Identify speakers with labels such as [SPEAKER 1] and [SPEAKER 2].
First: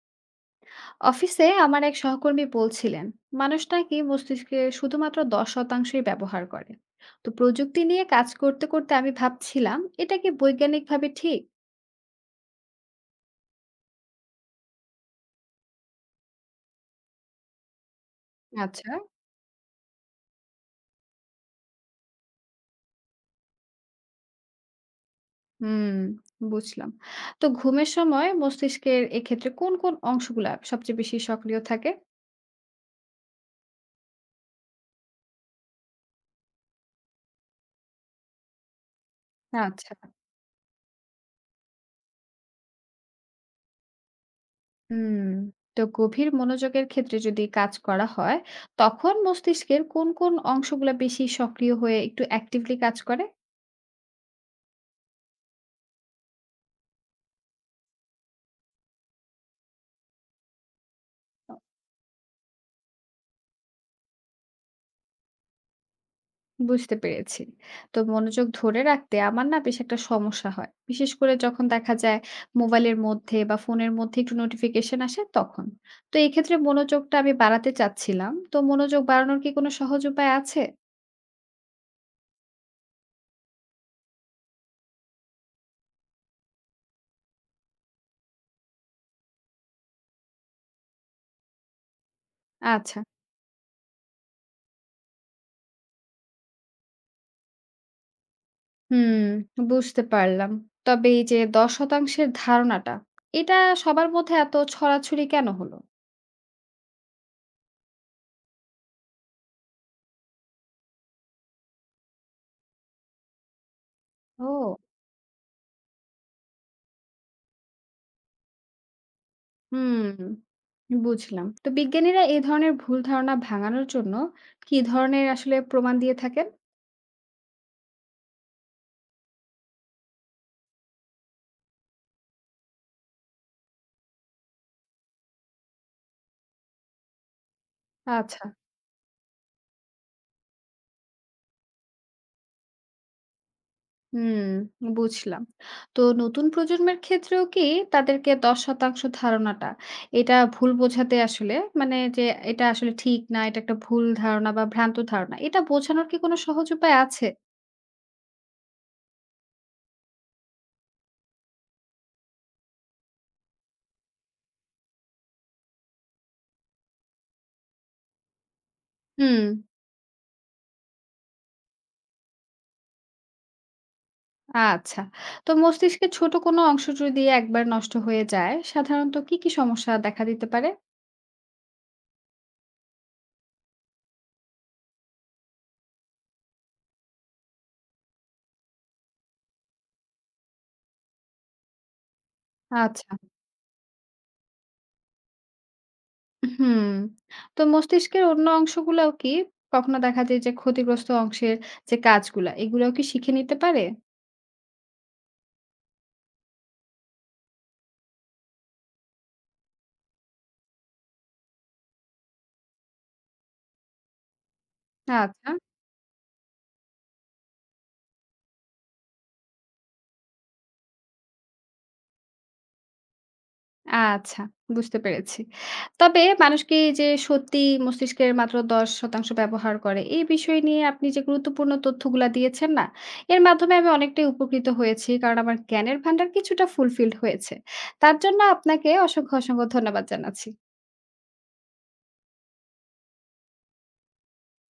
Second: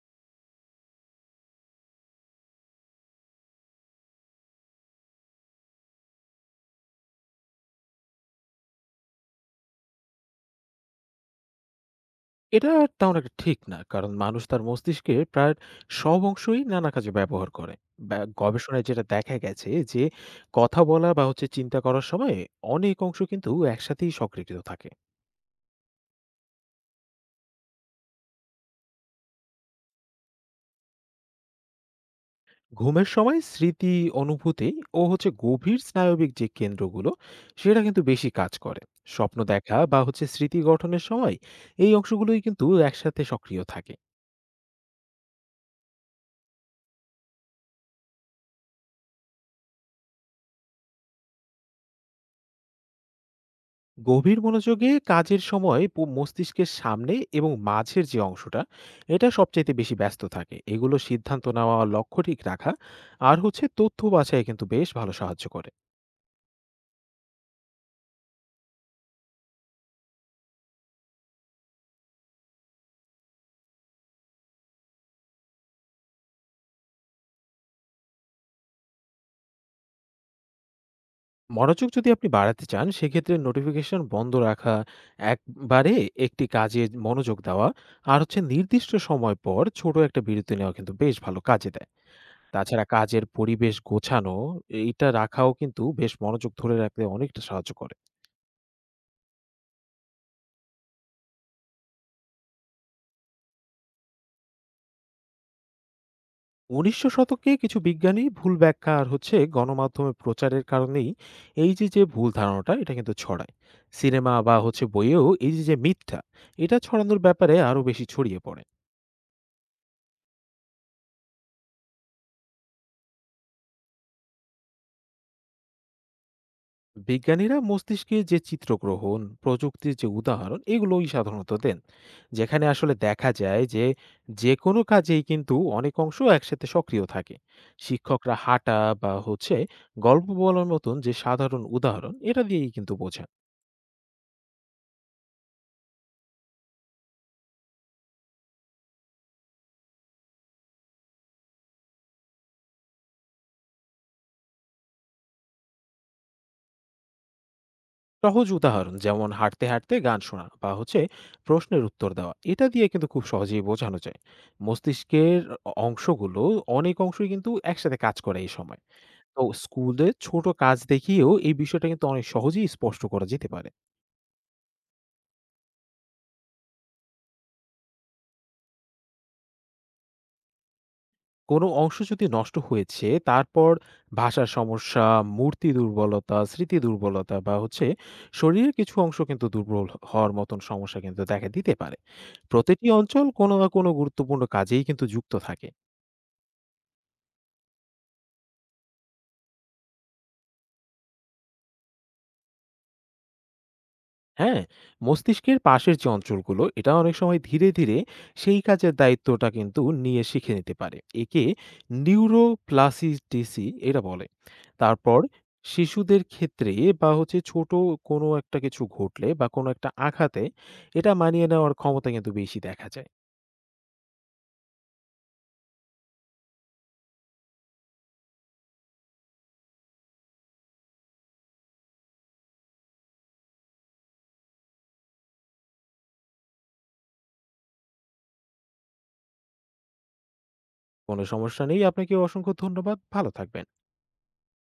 [SPEAKER 1] অফিসে আমার এক সহকর্মী বলছিলেন মানুষ নাকি মস্তিষ্কে শুধুমাত্র দশ শতাংশই ব্যবহার করে। তো প্রযুক্তি নিয়ে কাজ করতে করতে আমি ভাবছিলাম এটা কি বৈজ্ঞানিকভাবে ঠিক?
[SPEAKER 2] এটা তেমন একটা ঠিক না। কারণ মানুষ তার মস্তিষ্কের প্রায় সব অংশই নানা কাজে ব্যবহার করে। গবেষণায়
[SPEAKER 1] আচ্ছা।
[SPEAKER 2] যেটা দেখা গেছে যে, কথা বলা বা হচ্ছে চিন্তা করার সময় অনেক অংশ কিন্তু একসাথেই সক্রিয় থাকে।
[SPEAKER 1] হুম। বুঝলাম। তো ঘুমের সময় মস্তিষ্কের এক্ষেত্রে কোন কোন অংশগুলা সবচেয়ে বেশি সক্রিয় থাকে?
[SPEAKER 2] ঘুমের সময় স্মৃতি, অনুভূতি ও হচ্ছে গভীর স্নায়বিক যে কেন্দ্রগুলো, সেটা কিন্তু বেশি কাজ করে। স্বপ্ন দেখা
[SPEAKER 1] আচ্ছা।
[SPEAKER 2] বা হচ্ছে স্মৃতি গঠনের সময় এই অংশগুলোই কিন্তু একসাথে সক্রিয় থাকে।
[SPEAKER 1] হুম। তো গভীর মনোযোগের ক্ষেত্রে যদি কাজ করা হয় তখন মস্তিষ্কের কোন কোন অংশগুলা বেশি সক্রিয় হয়ে একটু অ্যাক্টিভলি কাজ করে?
[SPEAKER 2] গভীর মনোযোগে কাজের সময় মস্তিষ্কের সামনে এবং মাঝের যে অংশটা এটা সবচাইতে বেশি ব্যস্ত থাকে, এগুলো সিদ্ধান্ত নেওয়া, লক্ষ্য ঠিক রাখা আর হচ্ছে তথ্য বাছাই কিন্তু বেশ ভালো সাহায্য করে।
[SPEAKER 1] বুঝতে পেরেছি। তো মনোযোগ ধরে রাখতে আমার না বেশ একটা সমস্যা হয়। বিশেষ করে যখন দেখা যায় মোবাইলের মধ্যে বা ফোনের মধ্যে একটু নোটিফিকেশন আসে তখন। তো এই ক্ষেত্রে মনোযোগটা আমি বাড়াতে চাচ্ছিলাম। তো মনোযোগ বাড়ানোর কি কোনো সহজ উপায় আছে?
[SPEAKER 2] মনোযোগ যদি আপনি বাড়াতে চান সেক্ষেত্রে নোটিফিকেশন বন্ধ রাখা, একবারে একটি কাজে মনোযোগ দেওয়া আর হচ্ছে নির্দিষ্ট সময় পর ছোট একটা বিরতি নেওয়া কিন্তু বেশ ভালো কাজে দেয়। তাছাড়া
[SPEAKER 1] আচ্ছা।
[SPEAKER 2] কাজের পরিবেশ গোছানো, এইটা রাখাও কিন্তু বেশ মনোযোগ ধরে রাখতে অনেকটা সাহায্য করে।
[SPEAKER 1] হুম, বুঝতে পারলাম। তবে এই যে ১০% ধারণাটা, এটা সবার মধ্যে এত ছড়াছড়ি কেন হলো?
[SPEAKER 2] 1900 শতকে কিছু বিজ্ঞানী ভুল ব্যাখ্যা আর হচ্ছে গণমাধ্যমে প্রচারের কারণেই এই যে যে ভুল ধারণাটা এটা কিন্তু ছড়ায়। সিনেমা বা
[SPEAKER 1] ও!
[SPEAKER 2] হচ্ছে বইয়েও এই যে যে মিথ্যা এটা ছড়ানোর ব্যাপারে আরো বেশি ছড়িয়ে পড়ে।
[SPEAKER 1] হুম, বুঝলাম। তো বিজ্ঞানীরা এই ধরনের ভুল ধারণা ভাঙানোর জন্য কি ধরনের আসলে প্রমাণ দিয়ে থাকেন?
[SPEAKER 2] বিজ্ঞানীরা মস্তিষ্কে যে চিত্রগ্রহণ প্রযুক্তির যে উদাহরণ এগুলোই সাধারণত দেন, যেখানে আসলে দেখা যায় যে যে কোনো কাজেই কিন্তু অনেক অংশ একসাথে সক্রিয় থাকে। শিক্ষকরা
[SPEAKER 1] আচ্ছা,
[SPEAKER 2] হাঁটা বা হচ্ছে গল্প বলার মতন যে সাধারণ উদাহরণ এটা দিয়েই কিন্তু বোঝায়।
[SPEAKER 1] হুম, বুঝলাম। তো নতুন প্রজন্মের ক্ষেত্রেও কি তাদেরকে ১০% ধারণাটা এটা ভুল বোঝাতে আসলে মানে যে এটা আসলে ঠিক না, এটা একটা ভুল ধারণা বা ভ্রান্ত ধারণা এটা বোঝানোর কি কোনো সহজ উপায় আছে?
[SPEAKER 2] সহজ উদাহরণ যেমন হাঁটতে হাঁটতে গান শোনা বা হচ্ছে প্রশ্নের উত্তর দেওয়া, এটা দিয়ে কিন্তু খুব সহজেই বোঝানো যায়। মস্তিষ্কের অংশগুলো, অনেক অংশই কিন্তু একসাথে কাজ করে এই সময়। তো
[SPEAKER 1] হুম,
[SPEAKER 2] স্কুলে ছোট কাজ দেখিয়েও এই বিষয়টা কিন্তু অনেক সহজেই স্পষ্ট করা যেতে পারে।
[SPEAKER 1] আচ্ছা। তো মস্তিষ্কের ছোট কোনো অংশ যদি একবার নষ্ট হয়ে যায়, সাধারণত কি, কি সমস্যা দেখা দিতে পারে?
[SPEAKER 2] কোনো অংশ যদি নষ্ট হয়েছে তারপর ভাষার সমস্যা, মূর্তি দুর্বলতা, স্মৃতি দুর্বলতা বা হচ্ছে শরীরের কিছু অংশ কিন্তু দুর্বল হওয়ার মতন সমস্যা কিন্তু দেখা দিতে পারে। প্রতিটি
[SPEAKER 1] আচ্ছা,
[SPEAKER 2] অঞ্চল কোনো না কোনো গুরুত্বপূর্ণ কাজেই কিন্তু যুক্ত থাকে।
[SPEAKER 1] হুম। তো মস্তিষ্কের অন্য অংশগুলাও কি কখনো দেখা যায় যে ক্ষতিগ্রস্ত অংশের যে কাজগুলা, এগুলাও কি শিখে নিতে পারে?
[SPEAKER 2] হ্যাঁ, মস্তিষ্কের পাশের যে অঞ্চলগুলো এটা অনেক সময় ধীরে ধীরে সেই কাজের দায়িত্বটা কিন্তু নিয়ে শিখে নিতে পারে। একে নিউরোপ্লাসিটিসি এটা বলে। তারপর
[SPEAKER 1] আচ্ছা,
[SPEAKER 2] শিশুদের ক্ষেত্রে বা হচ্ছে ছোট কোনো একটা কিছু ঘটলে বা কোনো একটা আঘাতে এটা মানিয়ে নেওয়ার ক্ষমতা কিন্তু বেশি দেখা যায়।
[SPEAKER 1] আচ্ছা, বুঝতে পেরেছি। তবে মানুষ কি যে সত্যি মস্তিষ্কের মাত্র ১০% ব্যবহার করে, এই বিষয় নিয়ে আপনি যে গুরুত্বপূর্ণ তথ্যগুলা দিয়েছেন না, এর মাধ্যমে আমি অনেকটাই উপকৃত হয়েছি। কারণ আমার জ্ঞানের ভান্ডার কিছুটা ফুলফিলড হয়েছে। তার জন্য আপনাকে অসংখ্য, অসংখ্য ধন্যবাদ জানাচ্ছি।
[SPEAKER 2] কোনো সমস্যা নেই। আপনাকে অসংখ্য ধন্যবাদ। ভালো থাকবেন।